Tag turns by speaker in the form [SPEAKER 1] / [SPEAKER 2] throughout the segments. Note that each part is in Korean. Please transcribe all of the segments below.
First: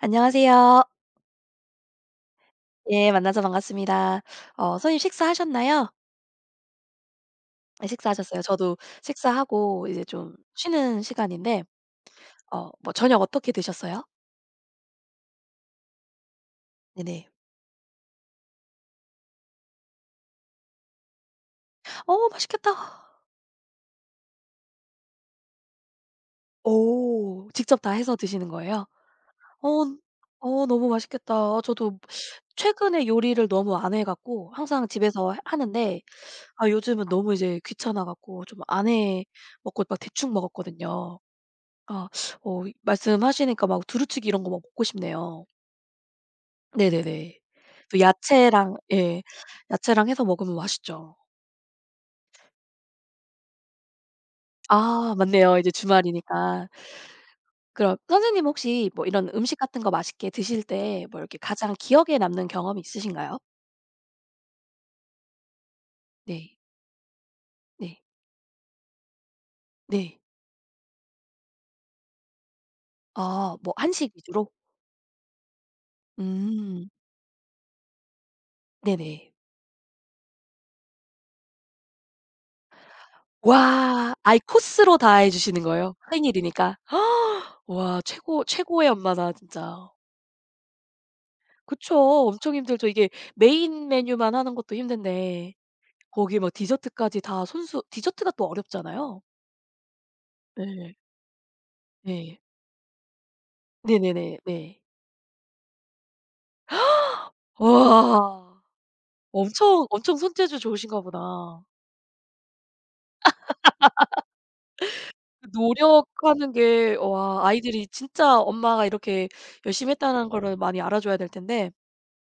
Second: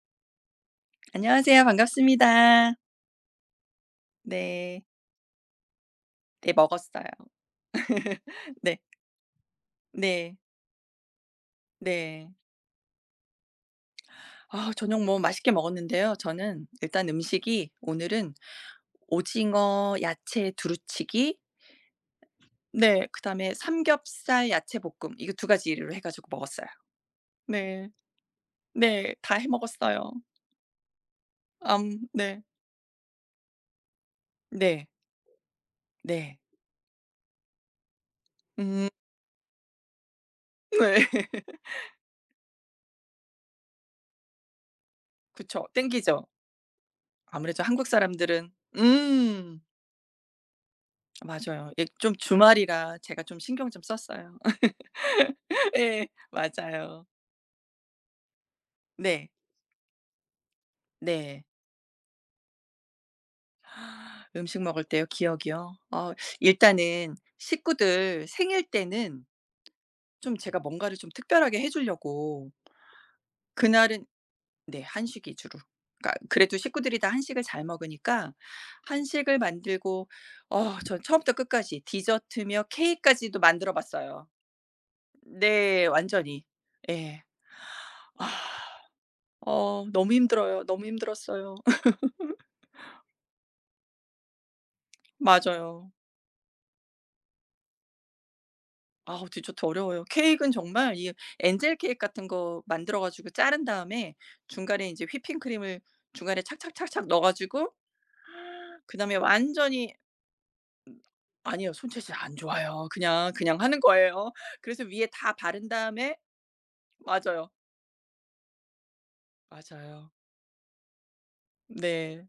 [SPEAKER 1] 안녕하세요.
[SPEAKER 2] 안녕하세요. 반갑습니다.
[SPEAKER 1] 예 만나서 반갑습니다.
[SPEAKER 2] 네.
[SPEAKER 1] 선생님 식사하셨나요?
[SPEAKER 2] 네, 먹었어요.
[SPEAKER 1] 네, 식사하셨어요. 저도
[SPEAKER 2] 네.
[SPEAKER 1] 식사하고 이제 좀
[SPEAKER 2] 네.
[SPEAKER 1] 쉬는 시간인데
[SPEAKER 2] 네.
[SPEAKER 1] 뭐 저녁 어떻게 드셨어요?
[SPEAKER 2] 아, 저녁 뭐 맛있게 먹었는데요. 저는 일단
[SPEAKER 1] 네네.
[SPEAKER 2] 음식이 오늘은 오징어 야채 두루치기,
[SPEAKER 1] 어
[SPEAKER 2] 네
[SPEAKER 1] 맛있겠다.
[SPEAKER 2] 그다음에 삼겹살 야채 볶음, 이거 두 가지를 해 가지고 먹었어요.
[SPEAKER 1] 오 직접
[SPEAKER 2] 네.
[SPEAKER 1] 다 해서 드시는 거예요?
[SPEAKER 2] 네, 다 해
[SPEAKER 1] 어
[SPEAKER 2] 먹었어요.
[SPEAKER 1] 어 너무 맛있겠다. 어, 저도
[SPEAKER 2] 암 네.
[SPEAKER 1] 최근에 요리를 너무 안 해 갖고 항상
[SPEAKER 2] 네.
[SPEAKER 1] 집에서 하는데
[SPEAKER 2] 네.
[SPEAKER 1] 아 요즘은 너무 이제 귀찮아 갖고 좀 안
[SPEAKER 2] 음.
[SPEAKER 1] 해 먹고 막 대충
[SPEAKER 2] 네.
[SPEAKER 1] 먹었거든요. 아 어 말씀하시니까 막 두루치기 이런 거 막 먹고 싶네요.
[SPEAKER 2] 그쵸, 땡기죠.
[SPEAKER 1] 네네네.
[SPEAKER 2] 아무래도 한국
[SPEAKER 1] 또
[SPEAKER 2] 사람들은
[SPEAKER 1] 야채랑 예.
[SPEAKER 2] 음.
[SPEAKER 1] 야채랑 해서 먹으면 맛있죠.
[SPEAKER 2] 맞아요. 예, 좀 주말이라 제가 좀 신경 좀 썼어요.
[SPEAKER 1] 아 맞네요. 이제
[SPEAKER 2] 예,
[SPEAKER 1] 주말이니까.
[SPEAKER 2] 맞아요.
[SPEAKER 1] 그럼 선생님 혹시 뭐 이런
[SPEAKER 2] 네.
[SPEAKER 1] 음식 같은 거 맛있게 드실 때 뭐 이렇게
[SPEAKER 2] 네.
[SPEAKER 1] 가장 기억에 남는 경험이 있으신가요?
[SPEAKER 2] 음식 먹을 때요? 기억이요? 어,
[SPEAKER 1] 네.
[SPEAKER 2] 일단은
[SPEAKER 1] 네.
[SPEAKER 2] 식구들 생일 때는
[SPEAKER 1] 네.
[SPEAKER 2] 좀 제가 뭔가를 좀 특별하게 해 주려고.
[SPEAKER 1] 아 뭐
[SPEAKER 2] 그날은
[SPEAKER 1] 한식 위주로?
[SPEAKER 2] 네, 한식 위주로. 그러니까 그래도
[SPEAKER 1] 음.
[SPEAKER 2] 식구들이 다 한식을 잘 먹으니까
[SPEAKER 1] 네네.
[SPEAKER 2] 한식을 만들고, 어 전 처음부터 끝까지 디저트며 케이크까지도 만들어
[SPEAKER 1] 와.
[SPEAKER 2] 봤어요.
[SPEAKER 1] 아예 코스로 다 해 주시는
[SPEAKER 2] 네,
[SPEAKER 1] 거예요?
[SPEAKER 2] 완전히.
[SPEAKER 1] 생일이니까.
[SPEAKER 2] 예.
[SPEAKER 1] 와
[SPEAKER 2] 아.
[SPEAKER 1] 최고의 엄마다
[SPEAKER 2] 어,
[SPEAKER 1] 진짜.
[SPEAKER 2] 너무 힘들어요. 너무 힘들었어요.
[SPEAKER 1] 그쵸. 엄청 힘들죠. 이게 메인 메뉴만 하는 것도 힘든데.
[SPEAKER 2] 맞아요.
[SPEAKER 1] 거기에 막 디저트까지 다 손수 디저트가 또 어렵잖아요.
[SPEAKER 2] 아우, 디저트 어려워요. 케이크는 정말
[SPEAKER 1] 네.
[SPEAKER 2] 이 엔젤 케이크 같은
[SPEAKER 1] 네.
[SPEAKER 2] 거 만들어 가지고 자른 다음에
[SPEAKER 1] 네네네. 네.
[SPEAKER 2] 중간에 이제 휘핑크림을 중간에 착착착착 넣어 가지고
[SPEAKER 1] 와.
[SPEAKER 2] 그다음에
[SPEAKER 1] 엄청,
[SPEAKER 2] 완전히.
[SPEAKER 1] 엄청 손재주 좋으신가 보다.
[SPEAKER 2] 아니요, 손재질 안 좋아요. 그냥 하는 거예요. 그래서 위에 다
[SPEAKER 1] 그
[SPEAKER 2] 바른 다음에
[SPEAKER 1] 노력하는 게 와
[SPEAKER 2] 맞아요.
[SPEAKER 1] 아이들이 진짜 엄마가 이렇게 열심히
[SPEAKER 2] 맞아요.
[SPEAKER 1] 했다는 거를 많이 알아줘야 될 텐데
[SPEAKER 2] 네.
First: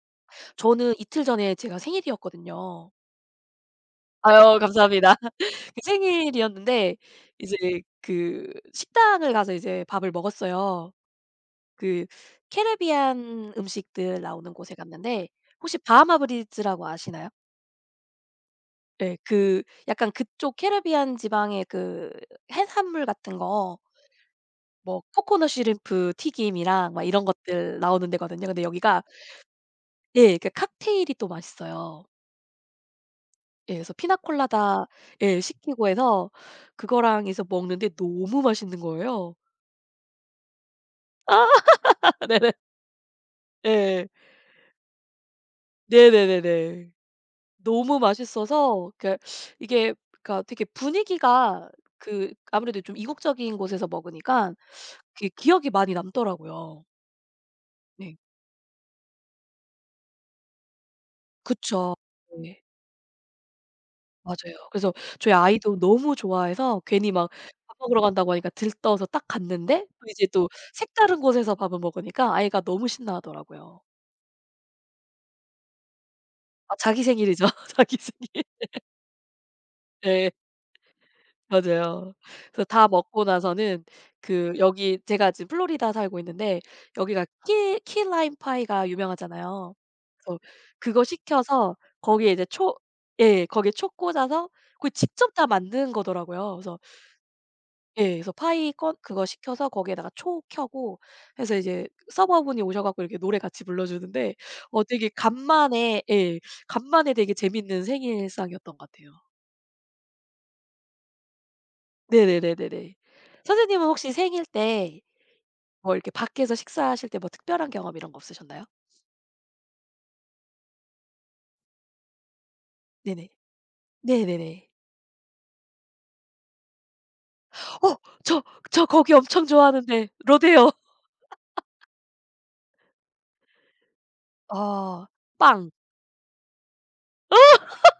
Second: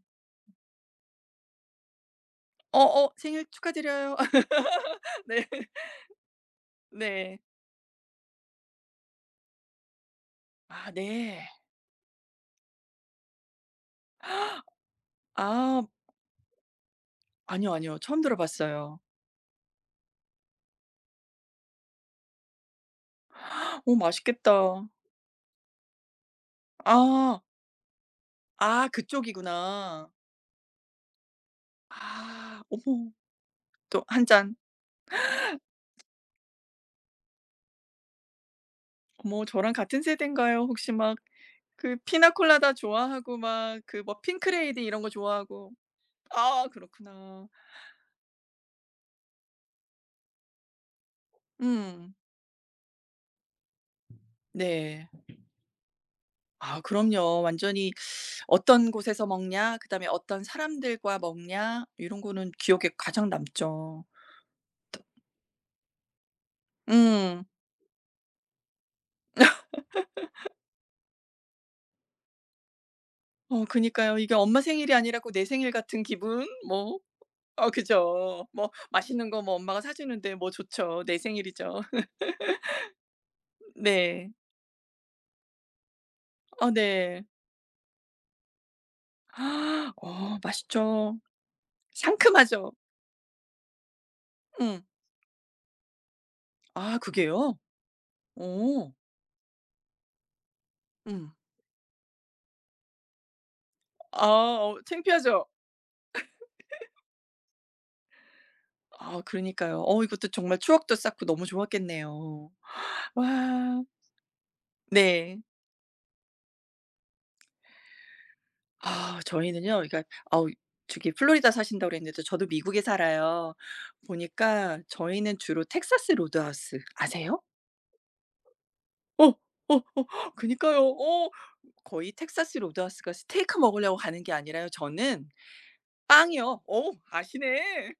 [SPEAKER 1] 저는 이틀 전에 제가 생일이었거든요.
[SPEAKER 2] 어어, 생일 축하드려요.
[SPEAKER 1] 아유 감사합니다.
[SPEAKER 2] 네.
[SPEAKER 1] 그 생일이었는데
[SPEAKER 2] 네.
[SPEAKER 1] 이제 그 식당을 가서 이제 밥을
[SPEAKER 2] 아
[SPEAKER 1] 먹었어요.
[SPEAKER 2] 네.
[SPEAKER 1] 그 캐리비안 음식들 나오는 곳에 갔는데 혹시
[SPEAKER 2] 아,
[SPEAKER 1] 바하마 브리즈라고 아시나요?
[SPEAKER 2] 아니요, 아니요. 처음 들어 봤어요.
[SPEAKER 1] 예. 그 약간 그쪽 캐리비안 지방의 그 해산물 같은 거
[SPEAKER 2] 오, 맛있겠다.
[SPEAKER 1] 뭐 코코넛 쉬림프 튀김이랑 막 이런
[SPEAKER 2] 아.
[SPEAKER 1] 것들 나오는 데거든요. 근데
[SPEAKER 2] 아,
[SPEAKER 1] 여기가
[SPEAKER 2] 그쪽이구나.
[SPEAKER 1] 예 그 칵테일이 또 맛있어요.
[SPEAKER 2] 아, 어머.
[SPEAKER 1] 예 그래서
[SPEAKER 2] 또 한 잔.
[SPEAKER 1] 피나콜라다 예 시키고 해서 그거랑 해서 먹는데 너무 맛있는 거예요.
[SPEAKER 2] 어머, 저랑 같은 세대인가요? 혹시 막
[SPEAKER 1] 아
[SPEAKER 2] 그
[SPEAKER 1] 네네.
[SPEAKER 2] 피나콜라다 좋아하고 막 그
[SPEAKER 1] 예.
[SPEAKER 2] 뭐 핑크레이디 이런 거 좋아하고. 아,
[SPEAKER 1] 네네네네.
[SPEAKER 2] 그렇구나.
[SPEAKER 1] 너무 맛있어서 그 이게 그러니까 되게 분위기가
[SPEAKER 2] 음.
[SPEAKER 1] 그 아무래도 좀 이국적인 곳에서 먹으니까
[SPEAKER 2] 네.
[SPEAKER 1] 그게 기억이 많이
[SPEAKER 2] 아
[SPEAKER 1] 남더라고요.
[SPEAKER 2] 그럼요, 완전히.
[SPEAKER 1] 네.
[SPEAKER 2] '어떤 곳에서 먹냐.' 그다음에 '어떤 사람들과 먹냐.'
[SPEAKER 1] 그쵸.
[SPEAKER 2] 이런 거는
[SPEAKER 1] 네.
[SPEAKER 2] 기억에 가장 남죠.
[SPEAKER 1] 맞아요. 그래서 저희 아이도 너무 좋아해서 괜히 막
[SPEAKER 2] 음.
[SPEAKER 1] 밥 먹으러 간다고 하니까 들떠서 딱 갔는데 또 이제 또 색다른 곳에서 밥을 먹으니까 아이가 너무
[SPEAKER 2] 어
[SPEAKER 1] 신나하더라고요.
[SPEAKER 2] 그니까요. 이게 엄마 생일이 아니라 고 내 생일 같은 기분?
[SPEAKER 1] 아
[SPEAKER 2] 뭐
[SPEAKER 1] 자기 생일이죠.
[SPEAKER 2] 어
[SPEAKER 1] 자기 생일.
[SPEAKER 2] 그죠. 뭐 맛있는 거 뭐 엄마가 사
[SPEAKER 1] 네.
[SPEAKER 2] 주는데 뭐 좋죠. 내 생일이죠.
[SPEAKER 1] 맞아요. 그래서 다 먹고 나서는
[SPEAKER 2] 네.
[SPEAKER 1] 그 여기 제가 지금 플로리다 살고 있는데
[SPEAKER 2] 어 네.
[SPEAKER 1] 여기가 키 라임 파이가 유명하잖아요. 그래서
[SPEAKER 2] 어
[SPEAKER 1] 그거
[SPEAKER 2] 맛있죠.
[SPEAKER 1] 시켜서 거기에 이제
[SPEAKER 2] 상큼하죠.
[SPEAKER 1] 초 예 거기에 초 꽂아서
[SPEAKER 2] 응.
[SPEAKER 1] 거기 직접 다 만든 거더라고요. 그래서
[SPEAKER 2] 아 그게요?
[SPEAKER 1] 예 그래서 파이
[SPEAKER 2] 오.
[SPEAKER 1] 건 그거 시켜서 거기에다가 초 켜고
[SPEAKER 2] 응.
[SPEAKER 1] 해서 이제 서버분이 오셔 갖고 이렇게 노래 같이 불러
[SPEAKER 2] 아,
[SPEAKER 1] 주는데
[SPEAKER 2] 어
[SPEAKER 1] 어 되게
[SPEAKER 2] 창피하죠.
[SPEAKER 1] 간만에 예 간만에 되게 재밌는 생일상이었던 것 같아요.
[SPEAKER 2] 아 그러니까요. 어 이것도 정말 추억도 쌓고 너무 좋았겠네요.
[SPEAKER 1] 네네네네네.
[SPEAKER 2] 와.
[SPEAKER 1] 선생님은 혹시 생일 때
[SPEAKER 2] 네.
[SPEAKER 1] 뭐 이렇게 밖에서 식사하실 때 뭐 특별한 경험 이런 거 없으셨나요?
[SPEAKER 2] 아 저희는요 그러니까, 아우, 저기 플로리다 사신다고 그랬는데 저도 미국에
[SPEAKER 1] 네네.
[SPEAKER 2] 살아요.
[SPEAKER 1] 네네네.
[SPEAKER 2] 보니까 저희는 주로 텍사스 로드하우스 아세요?
[SPEAKER 1] 어 저 저 거기
[SPEAKER 2] 어. 어
[SPEAKER 1] 엄청
[SPEAKER 2] 어.
[SPEAKER 1] 좋아하는데 로데오.
[SPEAKER 2] 그니까요. 어, 거의 텍사스 로드하우스가 스테이크 먹으려고 가는 게 아니라요.
[SPEAKER 1] 아
[SPEAKER 2] 저는
[SPEAKER 1] 빵.
[SPEAKER 2] 빵이요. 어, 아시네.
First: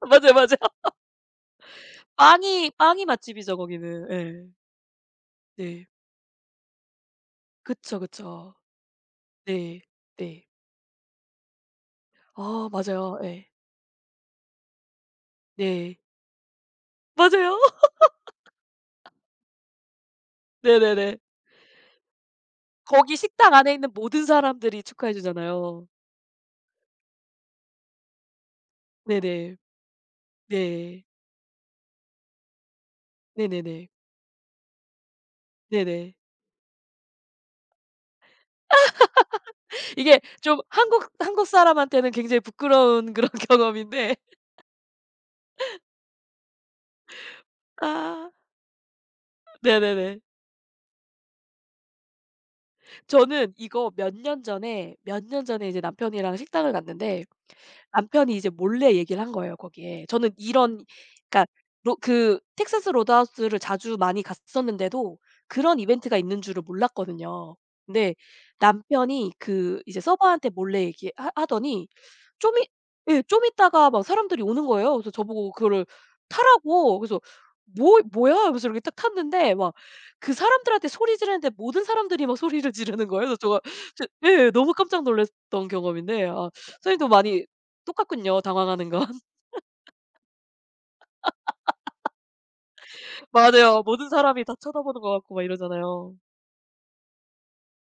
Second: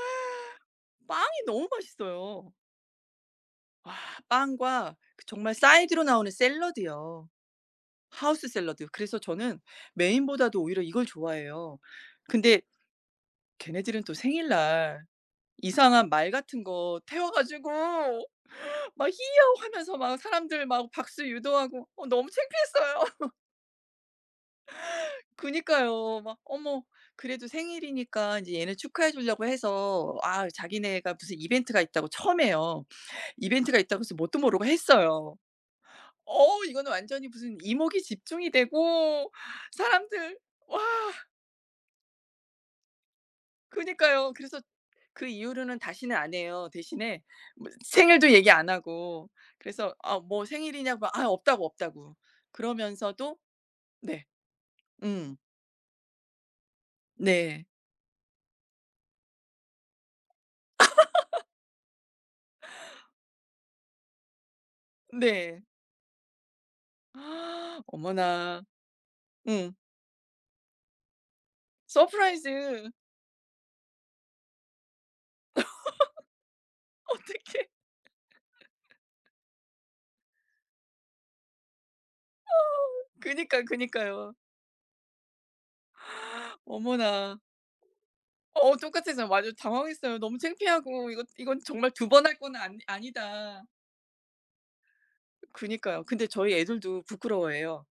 [SPEAKER 1] 맞아요, 맞아요.
[SPEAKER 2] 빵이 너무 맛있어요.
[SPEAKER 1] 빵이 맛집이죠 거기는. 예.
[SPEAKER 2] 빵과 그 정말
[SPEAKER 1] 네.
[SPEAKER 2] 사이드로 나오는 샐러드요.
[SPEAKER 1] 그쵸,
[SPEAKER 2] 하우스
[SPEAKER 1] 그쵸.
[SPEAKER 2] 샐러드. 그래서 저는
[SPEAKER 1] 네. 네.
[SPEAKER 2] 메인보다도 오히려 이걸 좋아해요. 근데
[SPEAKER 1] 아 맞아요. 예.
[SPEAKER 2] 걔네들은 또 생일날
[SPEAKER 1] 네.
[SPEAKER 2] 이상한 말 같은 거 태워
[SPEAKER 1] 맞아요.
[SPEAKER 2] 가지고 막 히야호 하면서 막 사람들 막
[SPEAKER 1] 네네네.
[SPEAKER 2] 박수 유도하고 어 너무 창피했어요.
[SPEAKER 1] 거기 식당 안에 있는 모든 사람들이 축하해 주잖아요.
[SPEAKER 2] 그니까요. 막 어머. 그래도 생일이니까 이제 얘네 축하해 주려고
[SPEAKER 1] 네네.
[SPEAKER 2] 해서, 아
[SPEAKER 1] 네.
[SPEAKER 2] 자기네가 무슨 이벤트가 있다고 처음 해요. 이벤트가
[SPEAKER 1] 네네네.
[SPEAKER 2] 있다고 해서 뭣도 모르고 했어요.
[SPEAKER 1] 네네.
[SPEAKER 2] 어 이거는 완전히 무슨 이목이 집중이 되고
[SPEAKER 1] 이게
[SPEAKER 2] 사람들.
[SPEAKER 1] 좀
[SPEAKER 2] 와,
[SPEAKER 1] 한국 사람한테는 굉장히 부끄러운 그런 경험인데
[SPEAKER 2] 그니까요. 그래서 그 이후로는 다시는 안 해요. 대신에 뭐
[SPEAKER 1] 아.
[SPEAKER 2] 생일도 얘기 안 하고. 그래서 "아
[SPEAKER 1] 네네네.
[SPEAKER 2] 뭐 생일이냐?"고 "아 없다고, 없다고." 그러면서도
[SPEAKER 1] 저는 이거 몇
[SPEAKER 2] 네.
[SPEAKER 1] 년 전에 몇
[SPEAKER 2] 음.
[SPEAKER 1] 년 전에 이제 남편이랑 식당을 갔는데
[SPEAKER 2] 네.
[SPEAKER 1] 남편이 이제 몰래 얘기를 한 거예요 거기에. 저는 이런 그러니까 로 그 텍사스 로드하우스를 자주 많이 갔었는데도
[SPEAKER 2] 네.
[SPEAKER 1] 그런 이벤트가 있는 줄을 몰랐거든요. 근데
[SPEAKER 2] 어머나.
[SPEAKER 1] 남편이
[SPEAKER 2] 음.
[SPEAKER 1] 그 이제 서버한테 몰래 얘기 하 하더니 좀 있
[SPEAKER 2] 서프라이즈.
[SPEAKER 1] 예 좀 있다가 막 사람들이 오는 거예요. 그래서 저보고 그거를 타라고. 그래서
[SPEAKER 2] 어떡해.
[SPEAKER 1] 뭐야?" 하면서 이렇게 딱 탔는데 막 그 사람들한테 소리 지르는데 모든 사람들이 막 소리를 지르는 거예요. 그래서 제가
[SPEAKER 2] 그니까,
[SPEAKER 1] 저
[SPEAKER 2] 그니까요.
[SPEAKER 1] 예 너무 깜짝 놀랐던 경험인데 아 선생님도
[SPEAKER 2] 어머나.
[SPEAKER 1] 많이 똑같군요,
[SPEAKER 2] 어,
[SPEAKER 1] 당황하는 건.
[SPEAKER 2] 똑같았어요. 맞아요. 당황했어요. 너무 창피하고 이거 이건 정말 두 번 할 거는 아니 아니다.
[SPEAKER 1] 맞아요. 모든 사람이 다 쳐다보는 것 같고 막
[SPEAKER 2] 그니까요.
[SPEAKER 1] 이러잖아요.
[SPEAKER 2] 근데 저희 애들도 부끄러워해요.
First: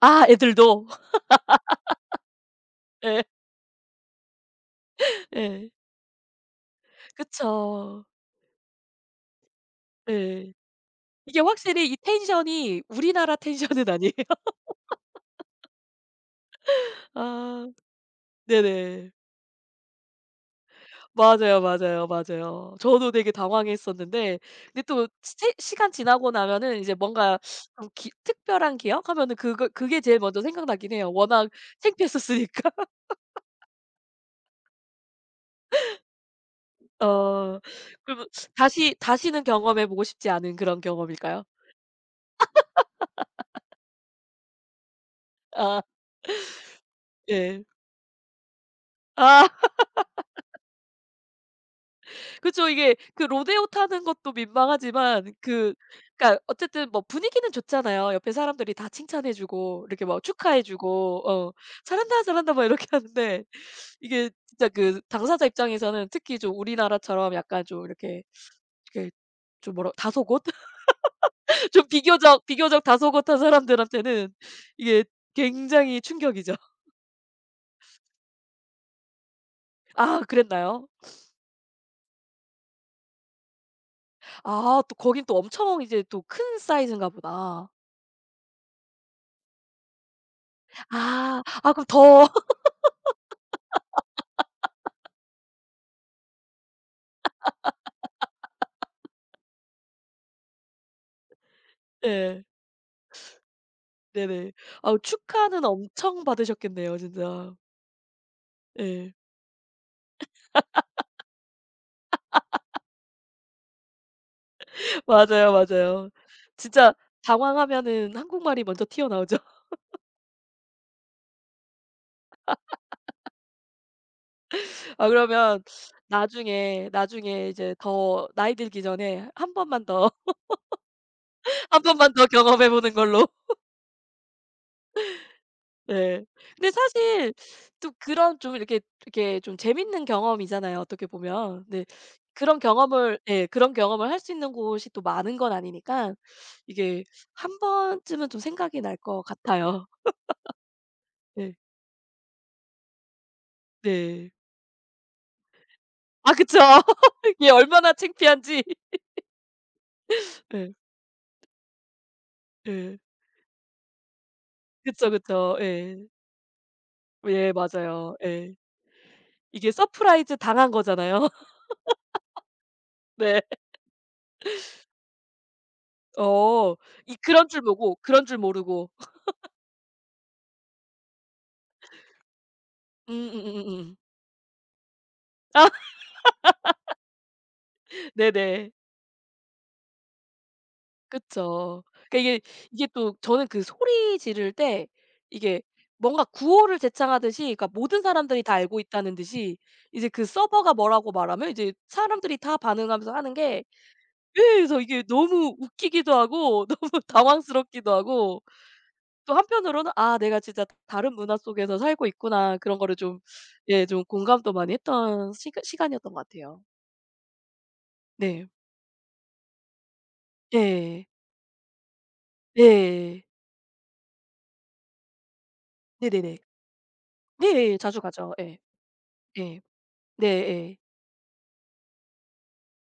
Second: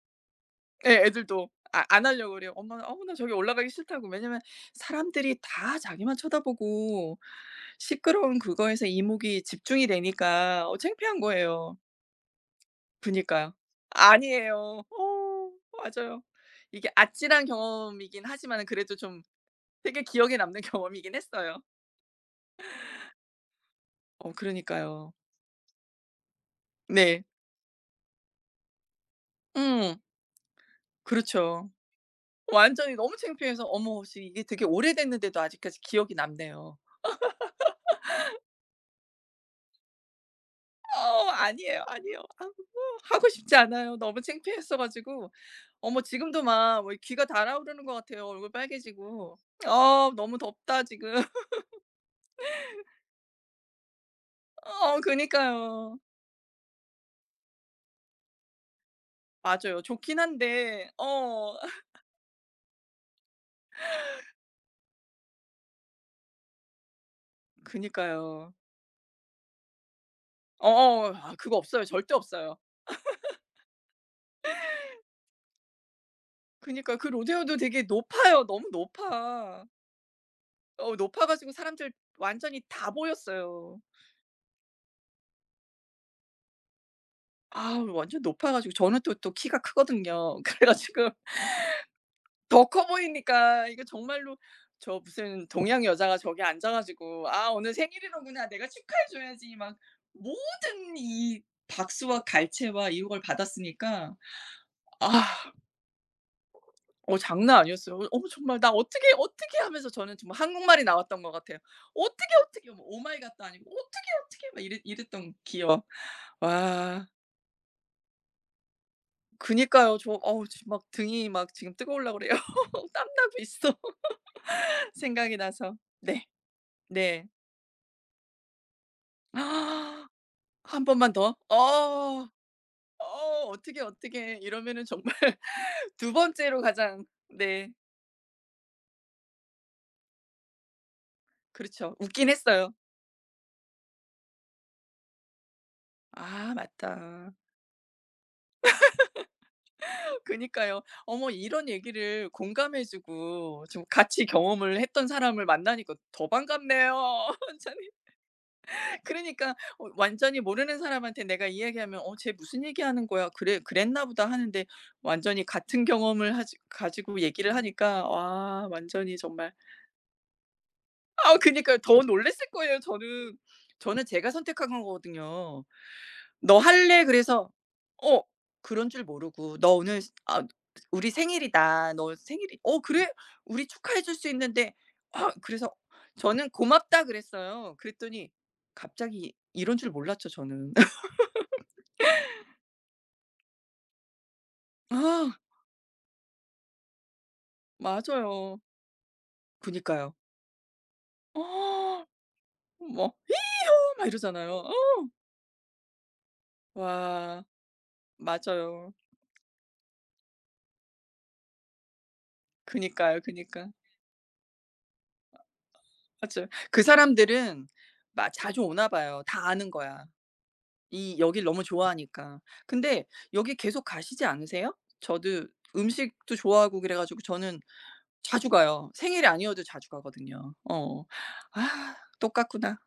[SPEAKER 1] 아 애들도.
[SPEAKER 2] 예, 애들도 아 안 하려고 그래요. 엄마는 "어우 나
[SPEAKER 1] 예.
[SPEAKER 2] 저기 올라가기 싫다."고. 왜냐면 사람들이
[SPEAKER 1] 예.
[SPEAKER 2] 다 자기만 쳐다보고
[SPEAKER 1] 그쵸.
[SPEAKER 2] 시끄러운 그거에서 이목이 집중이
[SPEAKER 1] 예.
[SPEAKER 2] 되니까 어 창피한
[SPEAKER 1] 이게
[SPEAKER 2] 거예요.
[SPEAKER 1] 확실히 이 텐션이 우리나라
[SPEAKER 2] 그니까요.
[SPEAKER 1] 텐션은 아니에요.
[SPEAKER 2] 아니에요. 어, 맞아요. 이게 아찔한
[SPEAKER 1] 아
[SPEAKER 2] 경험이긴 하지만은 그래도
[SPEAKER 1] 네네.
[SPEAKER 2] 좀 되게 기억에 남는 경험이긴
[SPEAKER 1] 맞아요,
[SPEAKER 2] 했어요.
[SPEAKER 1] 맞아요, 맞아요. 저도 되게
[SPEAKER 2] 어
[SPEAKER 1] 당황했었는데 근데 또
[SPEAKER 2] 그러니까요.
[SPEAKER 1] 시 시간 지나고 나면은 이제
[SPEAKER 2] 네.
[SPEAKER 1] 뭔가 좀 기 특별한 기억 하면은 그거 그게
[SPEAKER 2] 음.
[SPEAKER 1] 제일 먼저 생각나긴 해요. 워낙
[SPEAKER 2] 그렇죠.
[SPEAKER 1] 창피했었으니까.
[SPEAKER 2] 완전히 너무 창피해서. 어머, 혹시 이게 되게 오래됐는데도 아직까지 기억이 남네요.
[SPEAKER 1] 어. 그럼 다시는 경험해 보고 싶지 않은 그런
[SPEAKER 2] 어
[SPEAKER 1] 경험일까요?
[SPEAKER 2] 아니에요, 아니에요. 아 뭐 하고 싶지 않아요. 너무 창피했어 가지고.
[SPEAKER 1] 아
[SPEAKER 2] 어머, 지금도 막 뭐 귀가
[SPEAKER 1] 예.
[SPEAKER 2] 달아오르는 것 같아요, 얼굴 빨개지고.
[SPEAKER 1] 아
[SPEAKER 2] 어, 너무 덥다 지금.
[SPEAKER 1] 그쵸. 이게 그 로데오 타는 것도
[SPEAKER 2] 어
[SPEAKER 1] 민망하지만 그
[SPEAKER 2] 그니까요.
[SPEAKER 1] 그러니까 어쨌든 뭐 분위기는 좋잖아요. 옆에 사람들이 다 칭찬해
[SPEAKER 2] 맞아요,
[SPEAKER 1] 주고 이렇게
[SPEAKER 2] 좋긴
[SPEAKER 1] 막 축하해
[SPEAKER 2] 한데.
[SPEAKER 1] 주고 어
[SPEAKER 2] 어
[SPEAKER 1] "잘한다, 잘한다." 막 이렇게 하는데 이게 진짜 그 당사자 입장에서는 특히 좀 우리나라처럼 약간 좀 이렇게
[SPEAKER 2] 그니까요.
[SPEAKER 1] 이렇게 좀 뭐라 다소곳?
[SPEAKER 2] 어어, 아 그거 없어요.
[SPEAKER 1] 좀
[SPEAKER 2] 절대
[SPEAKER 1] 비교적
[SPEAKER 2] 없어요.
[SPEAKER 1] 비교적 다소곳한 사람들한테는 이게 굉장히 충격이죠.
[SPEAKER 2] 그니까 그 로데오도 되게 높아요. 너무 높아.
[SPEAKER 1] 아 그랬나요?
[SPEAKER 2] 어, 높아 가지고 사람들 완전히 다 보였어요.
[SPEAKER 1] 아 또 거긴 또 엄청 이제 또 큰 사이즈인가 보다.
[SPEAKER 2] 아 완전 높아 가지고 저는 또 키가 크거든요. 그래 가지고
[SPEAKER 1] 아. 아 그럼 더
[SPEAKER 2] 더 커 보이니까 이거 정말로 저 무슨 동양 여자가 저기 앉아 가지고 '아 오늘 생일이로구나. 내가 축하해 줘야지.' 막 모든 이 박수와
[SPEAKER 1] 예.
[SPEAKER 2] 갈채와 유혹을 받았으니까.
[SPEAKER 1] 네네. 아우
[SPEAKER 2] 아.
[SPEAKER 1] 축하는 엄청 받으셨겠네요
[SPEAKER 2] 어,
[SPEAKER 1] 진짜.
[SPEAKER 2] 장난 아니었어요. 어, 어, 정말 나 어떻게
[SPEAKER 1] 예.
[SPEAKER 2] 어떻게 하면서 저는 정말 한국말이 나왔던 것 같아요. 어떻게 어떻게, 뭐 오 마이 갓도 아니고 어떻게 어떻게 막 이랬 이랬던
[SPEAKER 1] 맞아요,
[SPEAKER 2] 기억.
[SPEAKER 1] 맞아요. 진짜
[SPEAKER 2] 와.
[SPEAKER 1] 당황하면은 한국말이 먼저 튀어나오죠.
[SPEAKER 2] 그니까요. 저 어우 지금 막 등이 막 지금 뜨거울라고 그래요. 땀 나고 있어.
[SPEAKER 1] 아
[SPEAKER 2] 생각이
[SPEAKER 1] 그러면
[SPEAKER 2] 나서. 네. 네.
[SPEAKER 1] 나중에 이제 더 나이 들기 전에 한 번만 더,
[SPEAKER 2] 한 번만 더. 어.
[SPEAKER 1] 한 번만 더
[SPEAKER 2] 어
[SPEAKER 1] 경험해 보는 걸로.
[SPEAKER 2] 어떡어떻게 이러면은 정말 두
[SPEAKER 1] 네.
[SPEAKER 2] 번째로
[SPEAKER 1] 근데
[SPEAKER 2] 가장
[SPEAKER 1] 사실
[SPEAKER 2] 네.
[SPEAKER 1] 또 그런 좀 이렇게 이렇게 좀 재밌는 경험이잖아요, 어떻게 보면. 네.
[SPEAKER 2] 그렇죠. 웃긴
[SPEAKER 1] 그런
[SPEAKER 2] 했어요.
[SPEAKER 1] 경험을 예 그런 경험을 할 수 있는 곳이 또 많은 건 아니니까
[SPEAKER 2] 아
[SPEAKER 1] 이게
[SPEAKER 2] 맞다.
[SPEAKER 1] 한 번쯤은 좀 생각이 날 것 같아요.
[SPEAKER 2] 그니까요. 어머,
[SPEAKER 1] 네.
[SPEAKER 2] 이런 얘기를 공감해 주고 좀 같이
[SPEAKER 1] 네.
[SPEAKER 2] 경험을 했던 사람을 만나니까 더
[SPEAKER 1] 아 그쵸.
[SPEAKER 2] 반갑네요.
[SPEAKER 1] 이게
[SPEAKER 2] 완전히.
[SPEAKER 1] 얼마나 창피한지.
[SPEAKER 2] 그러니까 어 완전히
[SPEAKER 1] 예.
[SPEAKER 2] 모르는 사람한테 내가 이 얘기하면 '어 쟤 무슨
[SPEAKER 1] 예.
[SPEAKER 2] 얘기하는 거야. 그래 그랬나 보다.' 하는데
[SPEAKER 1] 그쵸,
[SPEAKER 2] 완전히
[SPEAKER 1] 그쵸.
[SPEAKER 2] 같은
[SPEAKER 1] 예.
[SPEAKER 2] 경험을 하지 가지고
[SPEAKER 1] 예
[SPEAKER 2] 얘기를 하니까
[SPEAKER 1] 맞아요. 예.
[SPEAKER 2] 와 완전히 정말.
[SPEAKER 1] 이게 서프라이즈 당한 거잖아요.
[SPEAKER 2] 아 그니까요. 더 놀랐을 거예요 저는.
[SPEAKER 1] 네.
[SPEAKER 2] 저는 제가 선택한 거거든요. "너
[SPEAKER 1] 어.
[SPEAKER 2] 할래?"
[SPEAKER 1] 이 그런
[SPEAKER 2] 그래서
[SPEAKER 1] 줄 모고
[SPEAKER 2] 어
[SPEAKER 1] 그런 줄
[SPEAKER 2] 그런
[SPEAKER 1] 모르고.
[SPEAKER 2] 줄 모르고 "너 오늘 스 아 우리 생일이다. 너 생일이" "어 그래? 우리
[SPEAKER 1] 음음음음음.
[SPEAKER 2] 축하해 줄 수 있는데" 아
[SPEAKER 1] 아
[SPEAKER 2] 그래서 저는 "고맙다." 그랬어요. 그랬더니
[SPEAKER 1] 네네.
[SPEAKER 2] 갑자기 이런 줄 몰랐죠 저는.
[SPEAKER 1] 그쵸. 그러니까 이게 이게 또 저는 그 소리 지를 때
[SPEAKER 2] 아
[SPEAKER 1] 이게 뭔가 구호를 제창하듯이 그러니까 모든 사람들이 다
[SPEAKER 2] 맞아요.
[SPEAKER 1] 알고 있다는 듯이 이제
[SPEAKER 2] 그니까요.
[SPEAKER 1] 그 서버가 뭐라고 말하면 이제
[SPEAKER 2] 어,
[SPEAKER 1] 사람들이 다 반응하면서
[SPEAKER 2] 뭐 히
[SPEAKER 1] 하는 게
[SPEAKER 2] 요 막
[SPEAKER 1] 예
[SPEAKER 2] 이러잖아요. 어.
[SPEAKER 1] 그래서 이게 너무 웃기기도 하고 너무
[SPEAKER 2] 와,
[SPEAKER 1] 당황스럽기도 하고
[SPEAKER 2] 맞아요.
[SPEAKER 1] 또 한편으로는 '아 내가 진짜 다른 문화 속에서 살고 있구나.' 그런 거를 좀
[SPEAKER 2] 그니까요, 그니까.
[SPEAKER 1] 예 좀 공감도 많이 했던 시간이었던 것
[SPEAKER 2] 맞아요.
[SPEAKER 1] 같아요.
[SPEAKER 2] 그 사람들은 막
[SPEAKER 1] 네.
[SPEAKER 2] 자주 오나 봐요. 다 아는 거야.
[SPEAKER 1] 예.
[SPEAKER 2] 이 여길 너무 좋아하니까. 근데
[SPEAKER 1] 예.
[SPEAKER 2] 여기 계속 가시지 않으세요? 저도
[SPEAKER 1] 네네네.
[SPEAKER 2] 음식도 좋아하고 그래 가지고
[SPEAKER 1] 네. 네,
[SPEAKER 2] 저는
[SPEAKER 1] 네. 자주 가죠.
[SPEAKER 2] 자주
[SPEAKER 1] 예.
[SPEAKER 2] 가요. 생일이
[SPEAKER 1] 예.
[SPEAKER 2] 아니어도 자주
[SPEAKER 1] 네
[SPEAKER 2] 가거든요.
[SPEAKER 1] 예.
[SPEAKER 2] 어. 아, 똑같구나.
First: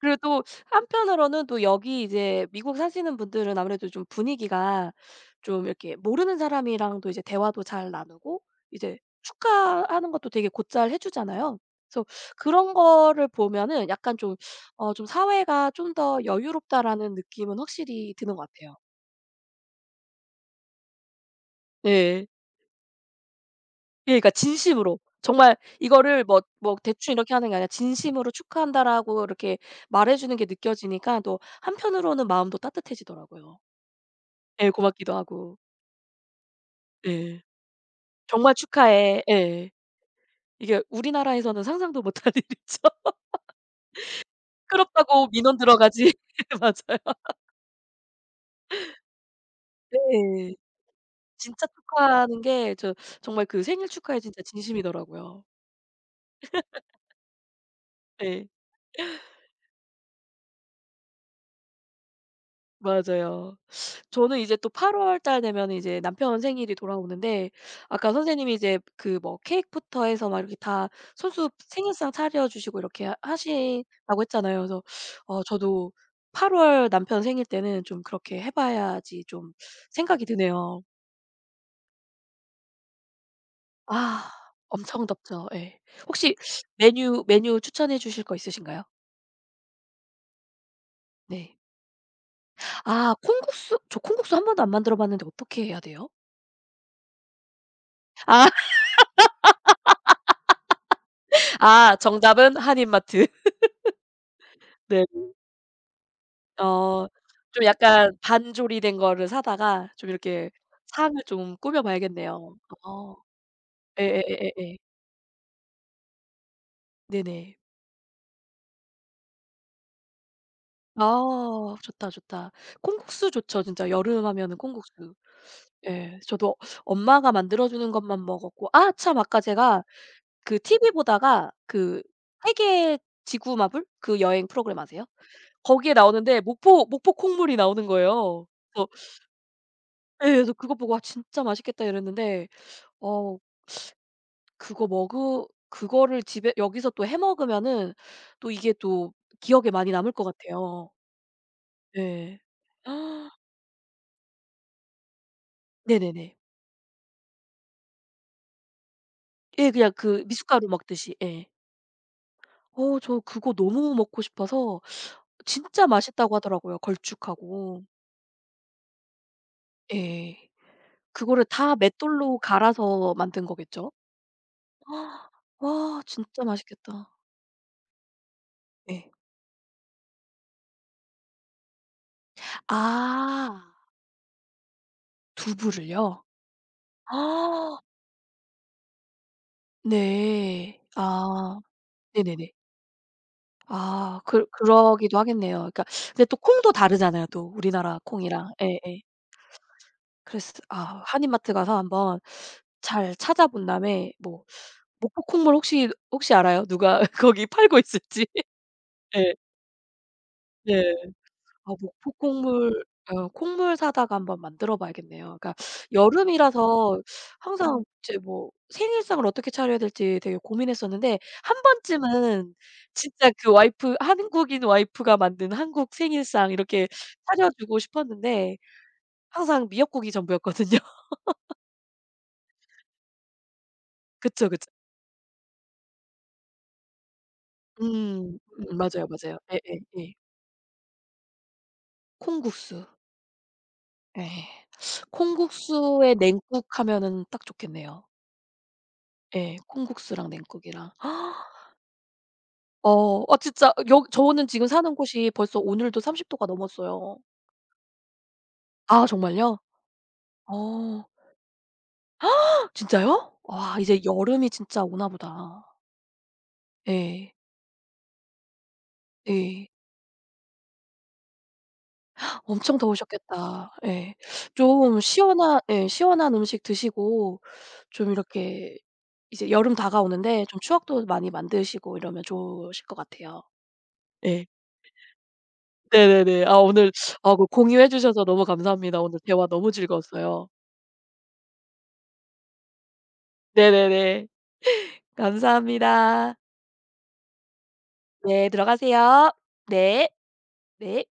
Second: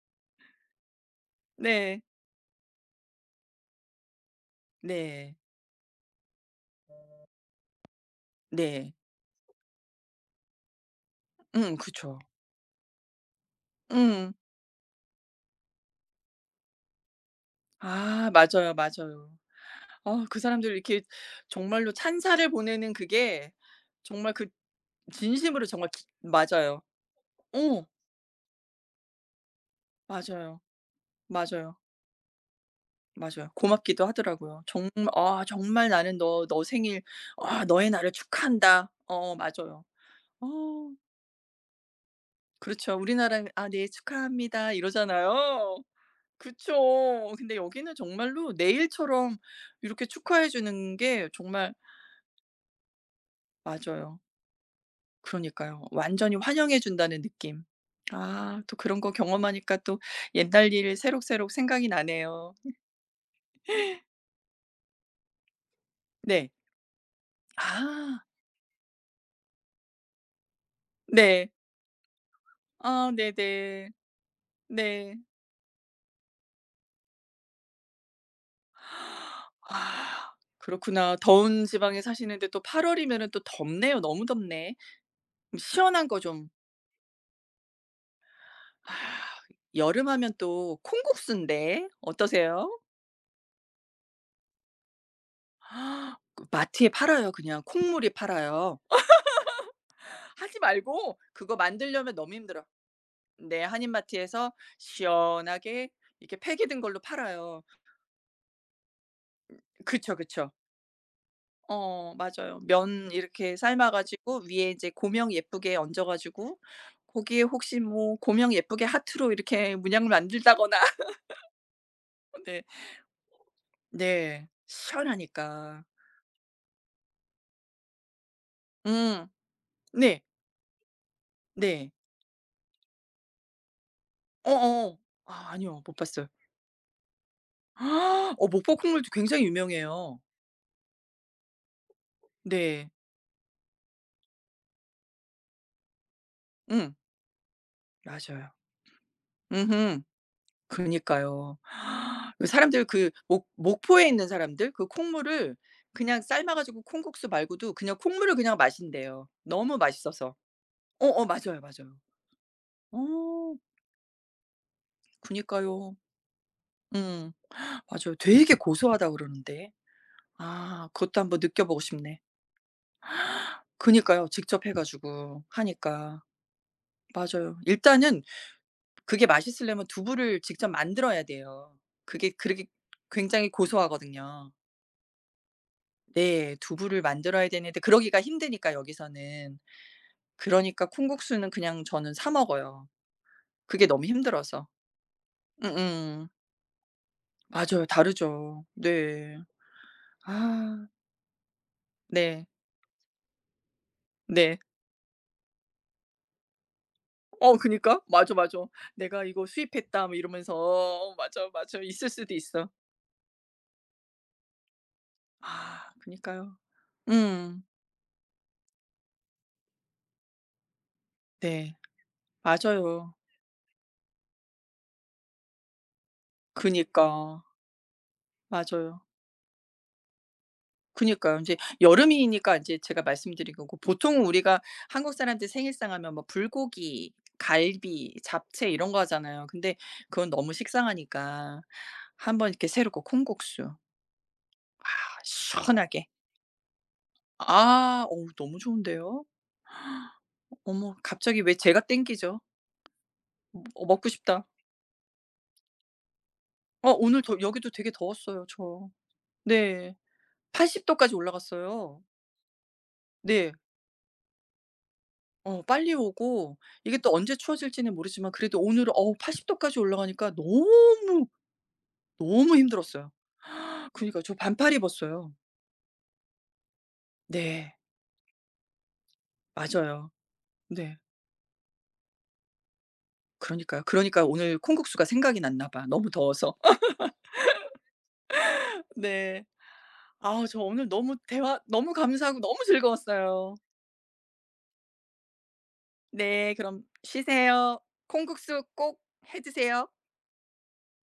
[SPEAKER 1] 그리고 또 한편으로는 또
[SPEAKER 2] 네.
[SPEAKER 1] 여기 이제 미국 사시는 분들은 아무래도 좀 분위기가
[SPEAKER 2] 네.
[SPEAKER 1] 좀 이렇게 모르는 사람이랑도 이제 대화도 잘 나누고
[SPEAKER 2] 네.
[SPEAKER 1] 이제 축하하는 것도 되게 곧잘 해 주잖아요. 그래서
[SPEAKER 2] 그쵸.
[SPEAKER 1] 그런 거를 보면은 약간
[SPEAKER 2] 음.
[SPEAKER 1] 좀 어 좀 '사회가 좀 더 여유롭다.'라는 느낌은 확실히
[SPEAKER 2] 아
[SPEAKER 1] 드는 것
[SPEAKER 2] 맞아요,
[SPEAKER 1] 같아요.
[SPEAKER 2] 맞아요. 아 그 사람들 이렇게 정말로
[SPEAKER 1] 네.
[SPEAKER 2] 찬사를 보내는 그게
[SPEAKER 1] 예 그러니까
[SPEAKER 2] 정말 그
[SPEAKER 1] 진심으로 정말
[SPEAKER 2] 진심으로 정말 기
[SPEAKER 1] 이거를 뭐
[SPEAKER 2] 맞아요.
[SPEAKER 1] 대충 이렇게 하는 게 아니라
[SPEAKER 2] 어
[SPEAKER 1] "진심으로 축하한다."라고 이렇게 말해 주는 게
[SPEAKER 2] 맞아요.
[SPEAKER 1] 느껴지니까 또
[SPEAKER 2] 맞아요.
[SPEAKER 1] 한편으로는 마음도
[SPEAKER 2] 맞아요.
[SPEAKER 1] 따뜻해지더라고요.
[SPEAKER 2] 고맙기도 하더라고요.
[SPEAKER 1] 예
[SPEAKER 2] 정말
[SPEAKER 1] 고맙기도
[SPEAKER 2] "아
[SPEAKER 1] 하고.
[SPEAKER 2] 정말 나는 너 너 생일
[SPEAKER 1] 예.
[SPEAKER 2] 아 너의 날을
[SPEAKER 1] "정말
[SPEAKER 2] 축하한다."
[SPEAKER 1] 축하해."
[SPEAKER 2] 어
[SPEAKER 1] 예.
[SPEAKER 2] 맞아요.
[SPEAKER 1] 이게
[SPEAKER 2] 어.
[SPEAKER 1] 우리나라에서는 상상도 못할 일이죠.
[SPEAKER 2] 그렇죠. 우리나라는 "아 네 축하합니다."
[SPEAKER 1] 부끄럽다고 민원
[SPEAKER 2] 이러잖아요.
[SPEAKER 1] 들어가지. 맞아요.
[SPEAKER 2] 그쵸. 근데 여기는 정말로 내일처럼 이렇게 축하해
[SPEAKER 1] 네.
[SPEAKER 2] 주는 게
[SPEAKER 1] 진짜
[SPEAKER 2] 정말
[SPEAKER 1] 축하하는 게 저 정말 그 생일
[SPEAKER 2] 맞아요.
[SPEAKER 1] 축하에 진짜 진심이더라고요.
[SPEAKER 2] 그러니까요. 완전히 환영해 준다는 느낌. 아
[SPEAKER 1] 예.
[SPEAKER 2] 또 그런 거 경험하니까 또 옛날 일 새록새록 생각이 나네요.
[SPEAKER 1] 맞아요. 저는 이제 또 8 월달 되면 이제 남편
[SPEAKER 2] 네.
[SPEAKER 1] 생일이 돌아오는데 아까
[SPEAKER 2] 아
[SPEAKER 1] 선생님이 이제 그 뭐 케이크부터 해서 막 이렇게 다 손수
[SPEAKER 2] 네.
[SPEAKER 1] 생일상 차려 주시고 이렇게
[SPEAKER 2] 아
[SPEAKER 1] 하
[SPEAKER 2] 네네.
[SPEAKER 1] 하신다고 했잖아요. 그래서
[SPEAKER 2] 네.
[SPEAKER 1] 어 저도 8월 남편 생일 때는 좀 그렇게 해 봐야지 좀 생각이
[SPEAKER 2] 아
[SPEAKER 1] 드네요.
[SPEAKER 2] 그렇구나. 더운 지방에 사시는데 또 8월 월이면은 또 덥네요. 너무
[SPEAKER 1] 아
[SPEAKER 2] 덥네.
[SPEAKER 1] 엄청 덥죠.
[SPEAKER 2] 그럼
[SPEAKER 1] 예.
[SPEAKER 2] 시원한 거
[SPEAKER 1] 혹시
[SPEAKER 2] 좀.
[SPEAKER 1] 메뉴 추천해 주실 거 있으신가요?
[SPEAKER 2] 아, 여름하면 또
[SPEAKER 1] 네.
[SPEAKER 2] 콩국수인데 어떠세요?
[SPEAKER 1] 아 콩국수 저 콩국수 한 번도 안 만들어 봤는데 어떻게 해야 돼요?
[SPEAKER 2] 아, 그 마트에 팔아요. 그냥 콩물이
[SPEAKER 1] 아
[SPEAKER 2] 팔아요. 하지 말고, 그거
[SPEAKER 1] 아
[SPEAKER 2] 만들려면 너무
[SPEAKER 1] 정답은
[SPEAKER 2] 힘들어.
[SPEAKER 1] 한인마트.
[SPEAKER 2] 네. 한인마트에서
[SPEAKER 1] 네.
[SPEAKER 2] 시원하게 이렇게 팩이 든 걸로
[SPEAKER 1] 어
[SPEAKER 2] 팔아요.
[SPEAKER 1] 좀 약간 반조리된 거를 사다가 좀
[SPEAKER 2] 그쵸,
[SPEAKER 1] 이렇게
[SPEAKER 2] 그쵸.
[SPEAKER 1] 상을 좀 꾸며
[SPEAKER 2] 어
[SPEAKER 1] 봐야겠네요.
[SPEAKER 2] 맞아요. 면
[SPEAKER 1] 어.
[SPEAKER 2] 이렇게 삶아 가지고 위에
[SPEAKER 1] 예예예예예.
[SPEAKER 2] 이제 고명 예쁘게 얹어 가지고 거기에
[SPEAKER 1] 네네.
[SPEAKER 2] 혹시 뭐 고명 예쁘게 하트로 이렇게 문양을 만들다거나.
[SPEAKER 1] 아 좋다, 좋다.
[SPEAKER 2] 네.
[SPEAKER 1] 콩국수 좋죠. 진짜 여름
[SPEAKER 2] 네.
[SPEAKER 1] 하면은 콩국수.
[SPEAKER 2] 시원하니까.
[SPEAKER 1] 예. 저도 엄마가 만들어 주는 것만 먹었고 아 참
[SPEAKER 2] 음.
[SPEAKER 1] 아까 제가
[SPEAKER 2] 네.
[SPEAKER 1] 그 TV 보다가
[SPEAKER 2] 네.
[SPEAKER 1] 그 세계 지구 마블 그 여행 프로그램
[SPEAKER 2] 어어.
[SPEAKER 1] 아세요?
[SPEAKER 2] 아 아니요.
[SPEAKER 1] 거기에
[SPEAKER 2] 못 봤어요.
[SPEAKER 1] 나오는데 목포 콩물이 나오는
[SPEAKER 2] 어
[SPEAKER 1] 거예요.
[SPEAKER 2] 목포
[SPEAKER 1] 그래서
[SPEAKER 2] 콩물도 굉장히 유명해요.
[SPEAKER 1] 예 그래서 그거 보고 '아 진짜 맛있겠다.' 이랬는데
[SPEAKER 2] 네.
[SPEAKER 1] 어 그거를 집에 여기서
[SPEAKER 2] 음.
[SPEAKER 1] 또 해 먹으면은 또
[SPEAKER 2] 맞아요.
[SPEAKER 1] 이게 또 기억에 많이
[SPEAKER 2] 음음.
[SPEAKER 1] 남을 것 같아요.
[SPEAKER 2] 그니까요.
[SPEAKER 1] 예.
[SPEAKER 2] 그 사람들 그 목 목포에 있는 사람들 그 콩물을 그냥
[SPEAKER 1] 네네네.
[SPEAKER 2] 삶아 가지고 콩국수 말고도 그냥 콩물을 그냥 마신대요,
[SPEAKER 1] 예
[SPEAKER 2] 너무
[SPEAKER 1] 그냥 그
[SPEAKER 2] 맛있어서.
[SPEAKER 1] 미숫가루 먹듯이.
[SPEAKER 2] 어어
[SPEAKER 1] 예.
[SPEAKER 2] 맞아요, 맞아요.
[SPEAKER 1] 어 저 그거
[SPEAKER 2] 어
[SPEAKER 1] 너무 먹고 싶어서 진짜
[SPEAKER 2] 그니까요.
[SPEAKER 1] 맛있다고 하더라고요,
[SPEAKER 2] 음
[SPEAKER 1] 걸쭉하고.
[SPEAKER 2] 맞아요. 되게 고소하다고 그러는데.
[SPEAKER 1] 예.
[SPEAKER 2] 아 그것도 한번
[SPEAKER 1] 그거를 다
[SPEAKER 2] 느껴보고 싶네.
[SPEAKER 1] 맷돌로 갈아서 만든 거겠죠?
[SPEAKER 2] 그니까요. 직접 해 가지고
[SPEAKER 1] 와
[SPEAKER 2] 하니까.
[SPEAKER 1] 진짜 맛있겠다.
[SPEAKER 2] 맞아요. 일단은
[SPEAKER 1] 네.
[SPEAKER 2] 그게 맛있으려면 두부를 직접 만들어야 돼요. 그게 그렇게 굉장히
[SPEAKER 1] 아
[SPEAKER 2] 고소하거든요.
[SPEAKER 1] 두부를요?
[SPEAKER 2] 네. 두부를 만들어야 되는데 그러기가 힘드니까 여기서는.
[SPEAKER 1] 네.
[SPEAKER 2] 그러니까 콩국수는
[SPEAKER 1] 아
[SPEAKER 2] 그냥 저는 사
[SPEAKER 1] 네네네.
[SPEAKER 2] 먹어요, 그게 너무
[SPEAKER 1] 아 그
[SPEAKER 2] 힘들어서.
[SPEAKER 1] 그러기도 하겠네요. 그러니까 근데
[SPEAKER 2] 음음.
[SPEAKER 1] 또 콩도 다르잖아요 또
[SPEAKER 2] 맞아요,
[SPEAKER 1] 우리나라 콩이랑.
[SPEAKER 2] 다르죠.
[SPEAKER 1] 예예.
[SPEAKER 2] 네.
[SPEAKER 1] 그래서
[SPEAKER 2] 아
[SPEAKER 1] 아 한인마트 가서 한번
[SPEAKER 2] 네.
[SPEAKER 1] 잘 찾아본 다음에 뭐
[SPEAKER 2] 네.
[SPEAKER 1] 목포 콩물 혹시 알아요? 누가 거기
[SPEAKER 2] 어
[SPEAKER 1] 팔고
[SPEAKER 2] 그니까.
[SPEAKER 1] 있을지?
[SPEAKER 2] 맞아, 맞아. '내가
[SPEAKER 1] 예.
[SPEAKER 2] 이거 수입했다.' 뭐 이러면서
[SPEAKER 1] 네.
[SPEAKER 2] 어 맞아,
[SPEAKER 1] 아
[SPEAKER 2] 맞아. 있을
[SPEAKER 1] 목포
[SPEAKER 2] 수도 있어.
[SPEAKER 1] 콩물 어, 콩물 사다가 한번 만들어 봐야겠네요. 그러니까
[SPEAKER 2] 아 그니까요.
[SPEAKER 1] 여름이라서
[SPEAKER 2] 음.
[SPEAKER 1] 항상 이제 뭐 생일상을 어떻게 차려야 될지 되게 고민했었는데 한
[SPEAKER 2] 네.
[SPEAKER 1] 번쯤은
[SPEAKER 2] 맞아요.
[SPEAKER 1] 진짜 그 와이프 한국인 와이프가 만든 한국 생일상 이렇게
[SPEAKER 2] 그니까.
[SPEAKER 1] 차려 주고 싶었는데
[SPEAKER 2] 맞아요.
[SPEAKER 1] 항상 미역국이 전부였거든요.
[SPEAKER 2] 그니까요. 이제 여름이니까 이제 제가 말씀드린 거고, 보통
[SPEAKER 1] 그쵸,
[SPEAKER 2] 우리가
[SPEAKER 1] 그쵸.
[SPEAKER 2] 한국 사람들 생일상 하면 뭐 불고기, 갈비,
[SPEAKER 1] 음.
[SPEAKER 2] 잡채 이런 거
[SPEAKER 1] 맞아요, 맞아요.
[SPEAKER 2] 하잖아요.
[SPEAKER 1] 예예
[SPEAKER 2] 근데
[SPEAKER 1] 예. 예.
[SPEAKER 2] 그건 너무 식상하니까 한번 이렇게
[SPEAKER 1] 콩국수.
[SPEAKER 2] 새롭고 콩국수.
[SPEAKER 1] 예.
[SPEAKER 2] 아, 시원하게.
[SPEAKER 1] 콩국수에 냉국 하면은 딱 좋겠네요.
[SPEAKER 2] 아 어우 너무 좋은데요.
[SPEAKER 1] 예. 콩국수랑 냉국이랑.
[SPEAKER 2] 어머, 갑자기 왜 제가 땡기죠.
[SPEAKER 1] 어. 아
[SPEAKER 2] 음,
[SPEAKER 1] 진짜
[SPEAKER 2] 어
[SPEAKER 1] 여
[SPEAKER 2] 먹고 싶다.
[SPEAKER 1] 저는 지금 사는 곳이 벌써 오늘도 30 도가
[SPEAKER 2] 어,
[SPEAKER 1] 넘었어요.
[SPEAKER 2] 오늘 더 여기도 되게 더웠어요 저.
[SPEAKER 1] 아 정말요?
[SPEAKER 2] 네. 80도
[SPEAKER 1] 어.
[SPEAKER 2] 도까지 올라갔어요.
[SPEAKER 1] 진짜요?
[SPEAKER 2] 네.
[SPEAKER 1] 와 이제 여름이 진짜 오나
[SPEAKER 2] 어
[SPEAKER 1] 보다.
[SPEAKER 2] 빨리 오고 이게 또
[SPEAKER 1] 예.
[SPEAKER 2] 언제 추워질지는 모르지만 그래도 오늘은 어우 80도
[SPEAKER 1] 예.
[SPEAKER 2] 도까지 올라가니까 너무, 너무
[SPEAKER 1] 엄청
[SPEAKER 2] 힘들었어요.
[SPEAKER 1] 더우셨겠다. 예.
[SPEAKER 2] 그니까요. 러저 반팔
[SPEAKER 1] 좀
[SPEAKER 2] 입었어요.
[SPEAKER 1] 시원한 예 시원한 음식 드시고
[SPEAKER 2] 네.
[SPEAKER 1] 좀 이렇게 이제 여름
[SPEAKER 2] 맞아요.
[SPEAKER 1] 다가오는데 좀
[SPEAKER 2] 네.
[SPEAKER 1] 추억도 많이 만드시고 이러면 좋으실 것 같아요.
[SPEAKER 2] 그러니까요. 그러니까
[SPEAKER 1] 예.
[SPEAKER 2] 오늘 콩국수가 생각이 났나 봐, 너무
[SPEAKER 1] 네네네.
[SPEAKER 2] 더워서.
[SPEAKER 1] 아 오늘 아 그 공유해 주셔서 너무 감사합니다. 오늘
[SPEAKER 2] 네.
[SPEAKER 1] 대화 너무
[SPEAKER 2] 아
[SPEAKER 1] 즐거웠어요.
[SPEAKER 2] 저 오늘 너무 대화 너무 감사하고 너무 즐거웠어요.
[SPEAKER 1] 네네네. 감사합니다.
[SPEAKER 2] 네. 그럼 쉬세요.
[SPEAKER 1] 네.
[SPEAKER 2] 콩국수 꼭
[SPEAKER 1] 들어가세요.
[SPEAKER 2] 해 드세요.
[SPEAKER 1] 네. 네.